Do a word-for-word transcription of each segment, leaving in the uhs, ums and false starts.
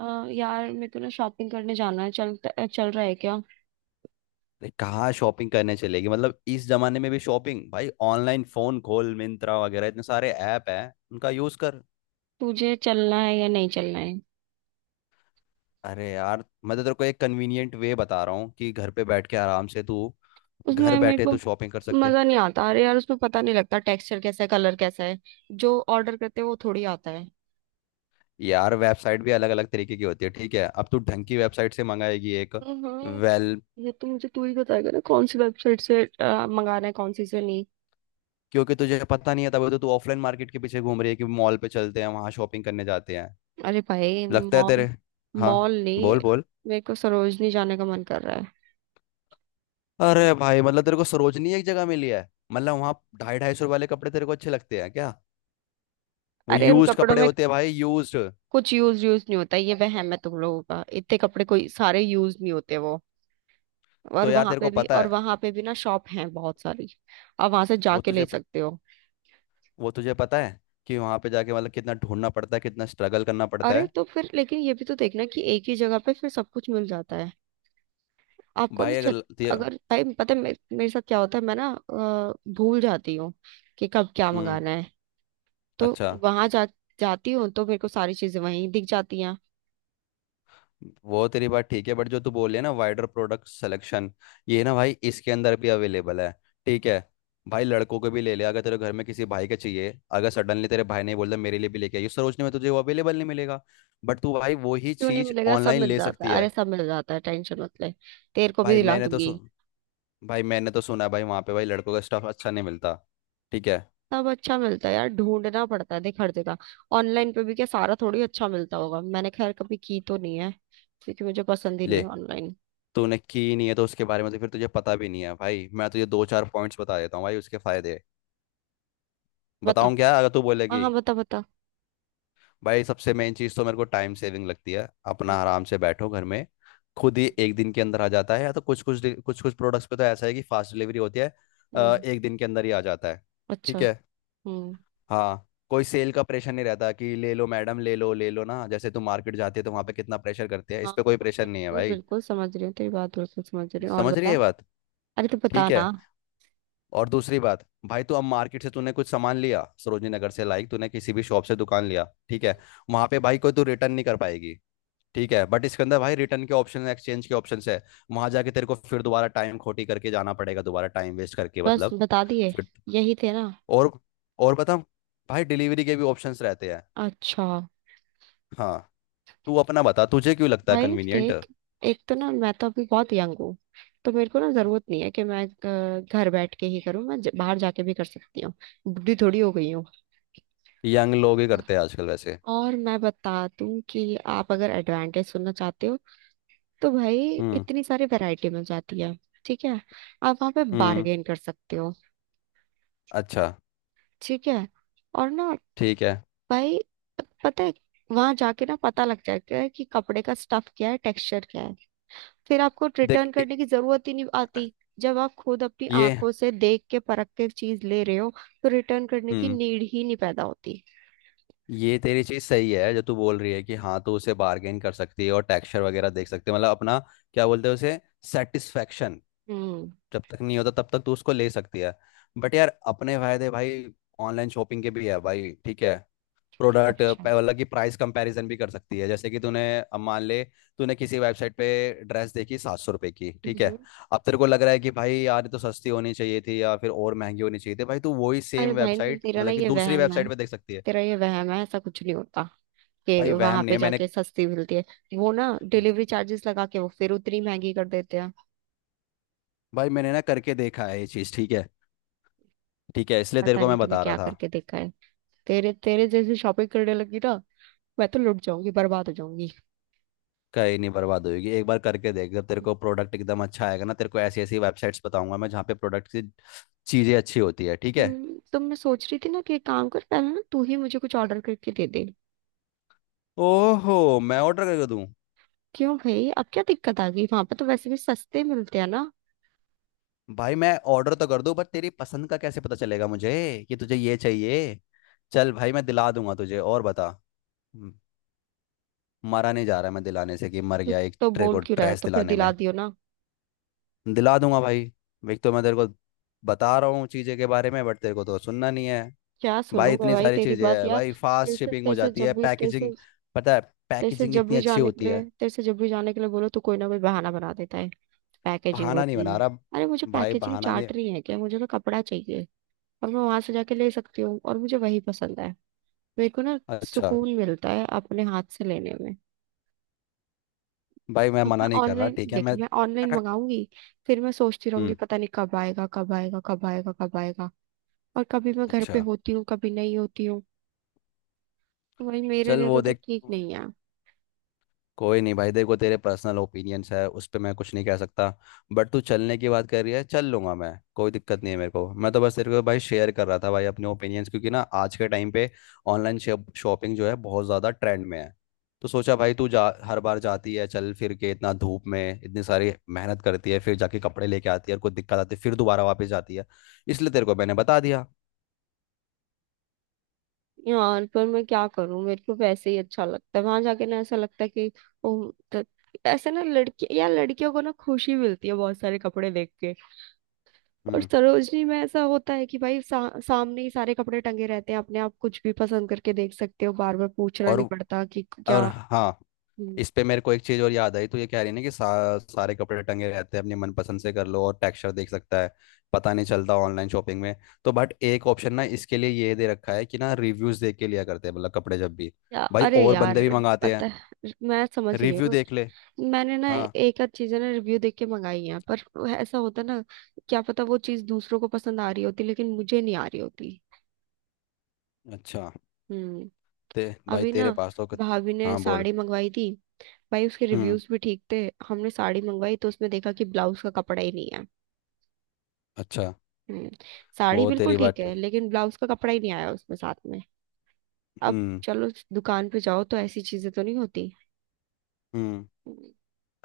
अ, यार मेरे को ना शॉपिंग करने जाना है। चल चल रहा है क्या। अरे कहाँ शॉपिंग करने चलेगी मतलब इस जमाने में भी शॉपिंग भाई ऑनलाइन फोन खोल मिंत्रा वगैरह इतने सारे ऐप हैं उनका यूज कर। तुझे चलना है या नहीं चलना है। अरे यार मैं तो तेरे को एक कन्वीनियंट वे बता रहा हूँ कि घर पे बैठ के आराम से तू घर उसमें मेरे बैठे को तू शॉपिंग कर सकती है। मजा नहीं आता। अरे यार, उसमें पता नहीं लगता टेक्सचर कैसा है, कलर कैसा है। जो ऑर्डर करते हैं वो थोड़ी आता है। यार वेबसाइट भी अलग अलग तरीके की होती है। ठीक है अब तू ढंग की वेबसाइट से मंगाएगी एक। हम्म। वेल। ये तो मुझे तू ही बताएगा ना कौन सी वेबसाइट से अ, मंगाना है, कौन सी से नहीं। क्योंकि तुझे पता नहीं है तभी तो तू ऑफलाइन मार्केट के पीछे घूम रही है कि मॉल पे चलते हैं वहां शॉपिंग करने जाते हैं। अरे भाई लगता है मॉल, तेरे। हाँ। मॉल नहीं, बोल बोल। मेरे को सरोजनी जाने का मन कर रहा है। अरे भाई मतलब तेरे को सरोजनी एक जगह मिली है। मतलब वहां ढाई ढाई सौ रुपए वाले कपड़े तेरे को अच्छे लगते हैं क्या। वो अरे उन यूज्ड कपड़ों कपड़े में होते हैं भाई यूज्ड। कुछ यूज यूज नहीं होता। ये वहम है तुम लोगों का। इतने कपड़े कोई सारे यूज नहीं होते वो। और तो यार वहां तेरे पे को भी, पता और है। वहां पे भी ना शॉप हैं बहुत सारी। आप वहां से वो जाके ले तुझे सकते हो। वो तुझे पता है। कि वहां पे जाके मतलब कितना ढूंढना पड़ता है कितना स्ट्रगल करना पड़ता अरे है। तो फिर लेकिन ये भी तो देखना कि एक ही जगह पे फिर सब कुछ मिल जाता है आपको ना भाई अगर छत। ल- ते- अगर भाई पता है मे, मेरे साथ क्या होता है, मैं ना अ, भूल जाती हूँ कि कब क्या हम्म। मंगाना है। तो अच्छा। वहां जा जाती हूँ तो मेरे को सारी चीजें वहीं दिख जाती हैं। वो तेरी बात ठीक है बट जो तू बोल रही है ना वाइडर प्रोडक्ट सिलेक्शन। ये ना भाई इसके अंदर भी अवेलेबल है। ठीक है। भाई लड़कों को भी ले ले अगर तेरे घर में किसी भाई के चाहिए अगर सडनली तेरे भाई ने बोल दिया मेरे लिए भी लेके आई उस सरोजनी में तुझे वो अवेलेबल नहीं मिलेगा। बट तू भाई वो ही क्यों नहीं चीज मिलेगा, सब ऑनलाइन मिल ले जाता सकती है। है। अरे सब मिल जाता है, टेंशन मत ले, तेरे को भी भाई दिला मैंने तो दूंगी। सु... भाई मैंने तो सुना है भाई वहाँ पे भाई लड़कों का स्टफ अच्छा नहीं मिलता। ठीक है। सब अच्छा मिलता है यार, ढूंढना पड़ता है, देख हर जगह। ऑनलाइन पे भी क्या सारा थोड़ी अच्छा मिलता होगा। मैंने खैर कभी की तो नहीं है, क्योंकि मुझे पसंद ही नहीं ले। है ऑनलाइन। तूने की नहीं है तो उसके बारे में तो फिर तुझे पता भी नहीं है भाई मैं तुझे दो चार पॉइंट्स बता देता हूँ भाई उसके फायदे। बता। बताऊँ क्या अगर तू हाँ बोलेगी। हाँ, बता बता। भाई सबसे मेन चीज़ तो मेरे को टाइम सेविंग लगती है अपना हम्म। आराम से बैठो घर में। खुद ही एक दिन के अंदर आ जाता है या तो कुछ कुछ कुछ कुछ प्रोडक्ट्स पे तो ऐसा है कि फास्ट डिलीवरी होती है। अ, हम्म, एक दिन के अंदर ही आ जाता है। अच्छा। ठीक है। हम्म। हाँ कोई सेल का प्रेशर नहीं रहता कि ले लो मैडम ले लो ले लो ना जैसे तुम मार्केट जाते हो तो वहाँ पे कितना प्रेशर करते हैं हाँ इस पे कोई हाँ, प्रेशर नहीं है बिल्कुल भाई। बिल्कुल समझ रही हूँ तेरी बात, बिल्कुल समझ रही हूँ, और समझ रही बता। है बात। अरे तो बता ठीक है। ना। और दूसरी बात भाई तू अब मार्केट से तूने कुछ सामान लिया सरोजनी नगर से लाइक तूने किसी भी शॉप से दुकान लिया। ठीक है। वहाँ पे भाई कोई तू रिटर्न नहीं कर पाएगी। ठीक है बट इसके अंदर भाई रिटर्न के ऑप्शन एक्सचेंज के ऑप्शन है। वहां जाके तेरे को फिर दोबारा टाइम खोटी करके जाना पड़ेगा दोबारा टाइम वेस्ट करके बस मतलब। बता दिए, फिर। यही थे ना। और और बता। भाई डिलीवरी के भी ऑप्शंस रहते हैं। अच्छा हाँ। तू अपना बता तुझे क्यों लगता है भाई, कन्वीनियंट। देख, एक तो ना मैं तो अभी बहुत यंग हूँ। तो मेरे को ना जरूरत नहीं है कि मैं अ, घर बैठ के ही करूँ। मैं ज- बाहर जाके भी कर सकती हूँ। बुढ़ी थोड़ी हो गई हूँ। यंग लोग ही करते हैं आजकल वैसे। और मैं बता दूं कि आप अगर एडवांटेज सुनना चाहते हो, तो भाई हम्म। इतनी सारी वैरायटी मिल जाती है। ठीक है, आप वहां पे हम्म। बार्गेन कर सकते हो। अच्छा। ठीक है, और ना ठीक है। भाई, पता है, वहां जाके ना पता लग जाता है कि कपड़े का स्टफ क्या है, टेक्सचर क्या है। फिर आपको देख रिटर्न ए- करने की जरूरत ही नहीं आती। जब आप खुद अपनी ये। आंखों से देख के परख के चीज ले रहे हो, तो रिटर्न करने की हम्म। नीड ही नहीं पैदा होती। ये तेरी चीज सही है जो तू बोल रही है कि हाँ तू उसे बार्गेन कर सकती है और टेक्सचर वगैरह देख सकती है मतलब अपना। क्या बोलते हैं उसे। सेटिस्फेक्शन। हम्म। जब तक नहीं होता तब तक तू उसको ले सकती है। बट यार अपने फायदे भाई ऑनलाइन शॉपिंग के भी है भाई। ठीक है। प्रोडक्ट अच्छा। अलग की प्राइस कंपैरिजन भी कर सकती है जैसे कि तूने अब मान ले। तूने किसी वेबसाइट पे ड्रेस देखी सात सौ रुपए की। ठीक है। हम्म। अब तेरे को लग रहा है कि भाई यार ये तो सस्ती होनी चाहिए थी या फिर और महंगी होनी चाहिए थी भाई तू वही अरे सेम भाई वेबसाइट तेरा ना मतलब कि ये दूसरी वहम है, वेबसाइट पे देख सकती है। तेरा ये वहम है, ऐसा कुछ नहीं होता कि भाई वहम वहां नहीं पे है मैंने। जाके सस्ती मिलती है। वो ना डिलीवरी चार्जेस लगा के वो फिर उतनी महंगी कर देते हैं। भाई मैंने ना करके देखा है ये चीज़। ठीक है। ठीक है इसलिए तेरे पता को नहीं मैं तूने बता रहा क्या था। करके देखा है। तेरे तेरे जैसे शॉपिंग करने लगी ना, मैं तो लुट जाऊंगी, बर्बाद हो जाऊंगी। कहीं नहीं बर्बाद होगी एक बार करके देख जब तेरे को प्रोडक्ट एकदम अच्छा आएगा ना तेरे को ऐसी ऐसी वेबसाइट्स बताऊंगा मैं जहाँ पे प्रोडक्ट की चीज़ें अच्छी होती है। ठीक है। हम्म, तो मैं सोच रही थी ना कि एक काम कर, पहले ना तू ही मुझे कुछ ऑर्डर करके दे दे। ओहो मैं ऑर्डर करके दूं। क्यों भाई, अब क्या दिक्कत आ गई? वहां पर तो वैसे भी सस्ते मिलते हैं ना। भाई मैं ऑर्डर तो कर दूं पर तेरी पसंद का कैसे पता चलेगा मुझे। कि तुझे ये चाहिए। चल भाई मैं दिला दूंगा तुझे और बता। म- मरा नहीं जा रहा मैं दिलाने से कि मर तो, गया एक तो ट्रे को बोल क्यों रहा है, ड्रेस तो फिर दिलाने दिला में। दियो ना। दिला दूंगा भाई। एक तो मैं तेरे को बता रहा हूँ चीज़ें के बारे में बट तेरे को तो सुनना नहीं है। क्या सुनूं भाई मैं इतनी भाई सारी तेरी चीजें बात, हैं यार भाई तेरे फास्ट से शिपिंग तेरे हो से जाती है जब भी तेरे से पैकेजिंग। पता है। तेरे से पैकेजिंग जब इतनी भी अच्छी जाने के होती है। लिए, तेरे से जब भी जाने के लिए बोलो तो कोई ना कोई बहाना बना देता है। पैकेजिंग बहाना नहीं होती बना है। रहा। अरे मुझे भाई पैकेजिंग बहाना नहीं। चार्ट नहीं है क्या, मुझे तो कपड़ा चाहिए। और मैं वहां से जाके ले सकती हूँ, और मुझे वही पसंद है। मेरे को ना अच्छा। सुकून मिलता है अपने हाथ से लेने में। भाई मैं अब मना मैं नहीं कर रहा। ऑनलाइन ठीक है देख, मैं मैं ऑनलाइन मंगाऊंगी, फिर मैं सोचती रहूंगी हम्म। पता नहीं कब आएगा, कब आएगा, कब आएगा, कब आएगा। और कभी मैं घर पे अच्छा। होती हूँ, कभी नहीं होती हूँ। वही मेरे चल लिए तो वो देख देख। ठीक नहीं है। कोई नहीं भाई देखो तेरे पर्सनल ओपिनियंस है उस पर मैं कुछ नहीं कह सकता। बट तू चलने की बात कर रही है चल लूंगा मैं। कोई दिक्कत नहीं है मेरे को मैं तो बस तेरे को भाई शेयर कर रहा था भाई अपने ओपिनियंस क्योंकि ना आज के टाइम पे ऑनलाइन शॉपिंग जो है बहुत ज़्यादा ट्रेंड में है। तो सोचा भाई तू जा हर बार जाती है चल फिर के इतना धूप में इतनी सारी मेहनत करती है फिर जाके कपड़े लेके आती है और कुछ दिक्कत आती है फिर दोबारा वापस जाती है। इसलिए तेरे को मैंने बता दिया। यार पर मैं क्या करूं, मेरे को वैसे ही अच्छा लगता है वहां जाके। ना ऐसा लगता है कि ओ, त- ऐसे ना लड़की या लड़कियों को ना खुशी मिलती है बहुत सारे कपड़े देख के। और हम्म। सरोजनी में ऐसा होता है कि भाई सा, सामने ही सारे कपड़े टंगे रहते हैं, अपने आप कुछ भी पसंद करके देख सकते हो, बार बार पूछना और नहीं पड़ता कि और क्या। हाँ। हम्म। इस पे मेरे को एक चीज और याद आई तो ये कह रही है ना कि सा, सारे कपड़े टंगे रहते हैं अपनी मनपसंद से कर लो और टेक्सचर देख सकता है। पता नहीं चलता ऑनलाइन शॉपिंग में। तो बट एक ऑप्शन ना इसके लिए ये दे रखा है कि ना रिव्यूज देख के लिया करते हैं मतलब कपड़े जब भी। या, भाई अरे और यार बंदे भी मंगाते हैं। पता है, मैं समझ रही रिव्यू हूँ। देख ले। मैंने ना हाँ। एक आध चीजें ना रिव्यू देख के मंगाई हैं, पर ऐसा होता ना, क्या पता वो चीज दूसरों को पसंद आ रही होती लेकिन मुझे नहीं आ रही होती। अच्छा। हम्म। ते भाई अभी ना तेरे पास तो कत- भाभी ने हाँ बोल। साड़ी मंगवाई थी, भाई उसके हम्म। रिव्यूज भी ठीक थे। हमने साड़ी मंगवाई तो उसमें देखा कि ब्लाउज का कपड़ा ही नहीं है। अच्छा। हम्म, साड़ी वो बिल्कुल तेरी ठीक बात है ठीक। लेकिन ब्लाउज का कपड़ा ही नहीं आया उसमें साथ में। अब हम्म। चलो उस दुकान पे जाओ तो ऐसी चीजें तो नहीं होती। हम्म। हम्म,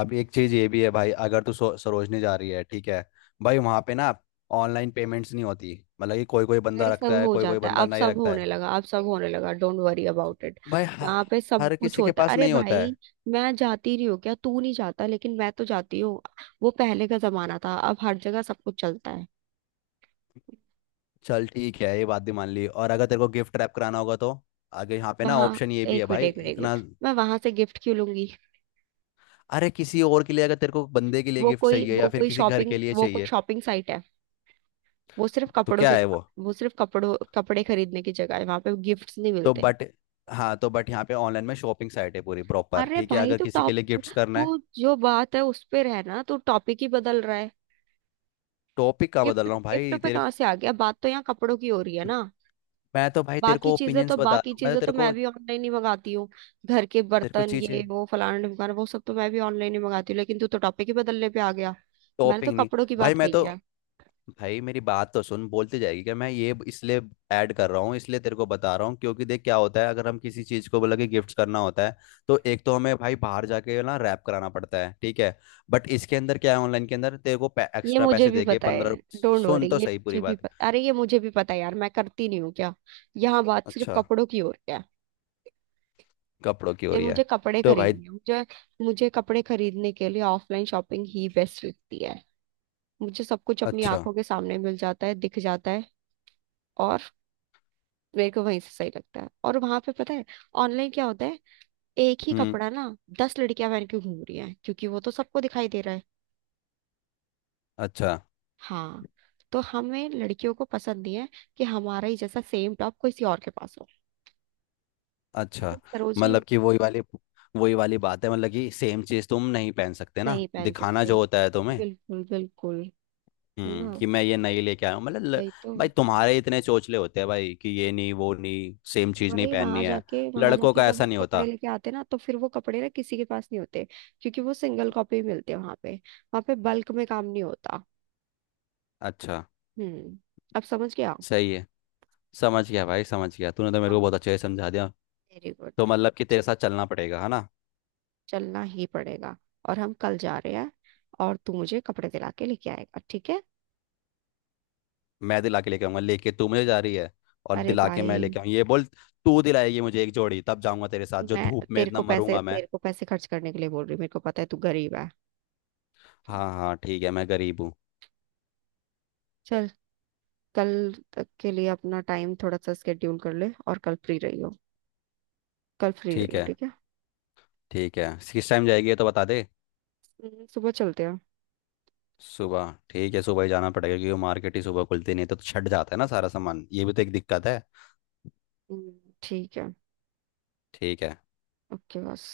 अब एक चीज ये भी है भाई अगर तू सो- सरोजनी जा रही है। ठीक है। भाई वहां पे ना ऑनलाइन पेमेंट्स नहीं होती। मतलब कि कोई कोई बंदा अरे सब रखता है हो कोई कोई जाता है, बंदा अब नहीं सब रखता होने है। लगा, अब सब होने लगा, डोंट वरी अबाउट इट। भाई हर, वहां पे सब हर कुछ किसी के होता है, पास अरे नहीं होता भाई है। मैं जाती नहीं हूँ क्या? तू नहीं जाता लेकिन मैं तो जाती हूँ। वो पहले का जमाना था, अब हर जगह सब कुछ चलता है। चल ठीक है ये बात भी मान ली और अगर तेरे को गिफ्ट रैप कराना होगा तो आगे यहाँ पे ना वहां ऑप्शन ये भी है एक मिनट, भाई एक मिनट, एक इतना। मिनट, मैं वहां से गिफ्ट क्यों लूंगी। अरे किसी और के लिए अगर तेरे को बंदे के लिए वो गिफ्ट कोई चाहिए वो या फिर कोई किसी घर शॉपिंग के लिए वो कोई चाहिए। शॉपिंग साइट है? वो सिर्फ तो कपड़ों क्या की है वो। दुकान- वो सिर्फ कपड़ों कपड़े खरीदने की जगह है, वहां पे गिफ्ट्स नहीं तो मिलते। बट। हाँ तो बट यहाँ पे ऑनलाइन में शॉपिंग साइट है पूरी प्रॉपर। अरे ठीक है भाई अगर तू किसी के टॉप, लिए गिफ्ट्स करना तू है। जो बात है उस पे रहना, तू टॉपिक ही बदल रहा है। टॉपिक का बदल गिफ्ट रहा हूँ गिफ्ट भाई पे तेरे। कहाँ से आ गया, बात तो यहाँ कपड़ों की हो रही है ना। मैं तो भाई तेरे बाकी को चीजें ओपिनियंस तो बता बाकी रहा हूँ मैं चीजें तो तो तेरे मैं को। भी ऑनलाइन ही मंगाती हढी हूँ। घर के तेरे को बर्तन, ये चीजें। वो, फलाना ढिमकाना, वो सब तो मैं भी ऑनलाइन ही मंगाती हूँ, लेकिन तू तो टॉपिक ही बदलने पे आ गया। मैंने तो टॉपिंग नहीं। कपड़ों की भाई बात मैं कही तो है। भाई मेरी बात तो सुन बोलती जाएगी क्या मैं ये इसलिए ऐड कर रहा हूँ इसलिए तेरे को बता रहा हूँ क्योंकि देख क्या होता है अगर हम किसी चीज को बोला कि गिफ्ट करना होता है। तो एक तो हमें भाई बाहर जाके ना रैप कराना पड़ता है। ठीक है। बट इसके अंदर क्या है ऑनलाइन के अंदर तेरे को ये एक्स्ट्रा मुझे पैसे भी दे के पता है, पंद्रह डोंट वरी, सुन तो ये सही मुझे पूरी भी बात। पता, अरे ये मुझे भी पता है यार, मैं करती नहीं हूँ क्या। यहाँ बात सिर्फ अच्छा। कपड़ों की हो रही है। कपड़ों की हो ये रही मुझे है। कपड़े तो भाई। खरीदने हैं, मुझे मुझे कपड़े खरीदने के लिए ऑफलाइन शॉपिंग ही बेस्ट लगती है। मुझे सब कुछ अपनी अच्छा। आंखों के सामने मिल जाता है, दिख जाता है। और मेरे को वहीं से सही लगता है। और वहां पे पता है ऑनलाइन क्या होता है, एक ही हम्म। कपड़ा ना दस लड़कियां पहन के घूम रही हैं, क्योंकि वो तो सबको दिखाई दे रहा है। अच्छा। हाँ, तो हमें लड़कियों को पसंद नहीं है कि हमारा ही जैसा सेम टॉप किसी और के पास हो। अच्छा। लेकिन सरोजनी मतलब कि वही वाली। वही वाली बात है मतलब कि सेम चीज तुम नहीं पहन सकते ना नहीं पहन दिखाना सकते, जो होता है तुम्हें। बिल्कुल बिल्कुल, है हम्म ना, कि मैं ये नहीं लेके आया हूँ मतलब ल- वही तो। भाई तुम्हारे इतने चोचले होते हैं भाई कि ये नहीं वो नहीं सेम तो चीज नहीं भाई वहां पहननी है। जाके वहां लड़कों जाके का जब वो ऐसा नहीं होता। कपड़े लेके आते ना, तो फिर वो कपड़े ना किसी के पास नहीं होते, क्योंकि वो सिंगल कॉपी मिलते हैं। वहां पे वहां पे बल्क में काम नहीं होता। अच्छा। हम्म, अब समझ गया। सही है। समझ गया भाई समझ गया तूने तो मेरे को हाँ, बहुत अच्छे से समझा दिया। Very good. तो मतलब कि तेरे साथ चलना पड़ेगा है ना। चलना ही पड़ेगा, और हम कल जा रहे हैं, और तू मुझे कपड़े दिला के लेके आएगा, ठीक है। मैं दिला के लेके आऊंगा लेके तू मुझे जा रही है। और अरे दिला के भाई, मैं लेके आऊँ ये बोल। तू दिलाएगी मुझे एक जोड़ी तब जाऊंगा तेरे साथ जो मैं धूप में तेरे इतना को पैसे मरूंगा मैं। तेरे को पैसे खर्च करने के लिए बोल रही हूँ, मेरे को पता है तू गरीब है। हाँ हाँ ठीक है मैं गरीब हूँ। चल, कल तक के लिए अपना टाइम थोड़ा सा स्केड्यूल कर ले, और कल फ्री रही हो, कल फ्री रही ठीक हो, है। ठीक है। ठीक है किस टाइम जाएगी ये तो बता दे। हम्म, सुबह चलते हैं। सुबह ठीक है सुबह ही जाना पड़ेगा क्योंकि वो मार्केट ही सुबह खुलती नहीं है, तो छट जाता है ना सारा सामान ये भी तो एक दिक्कत है। हम्म, ठीक है। ठीक है। ओके बस।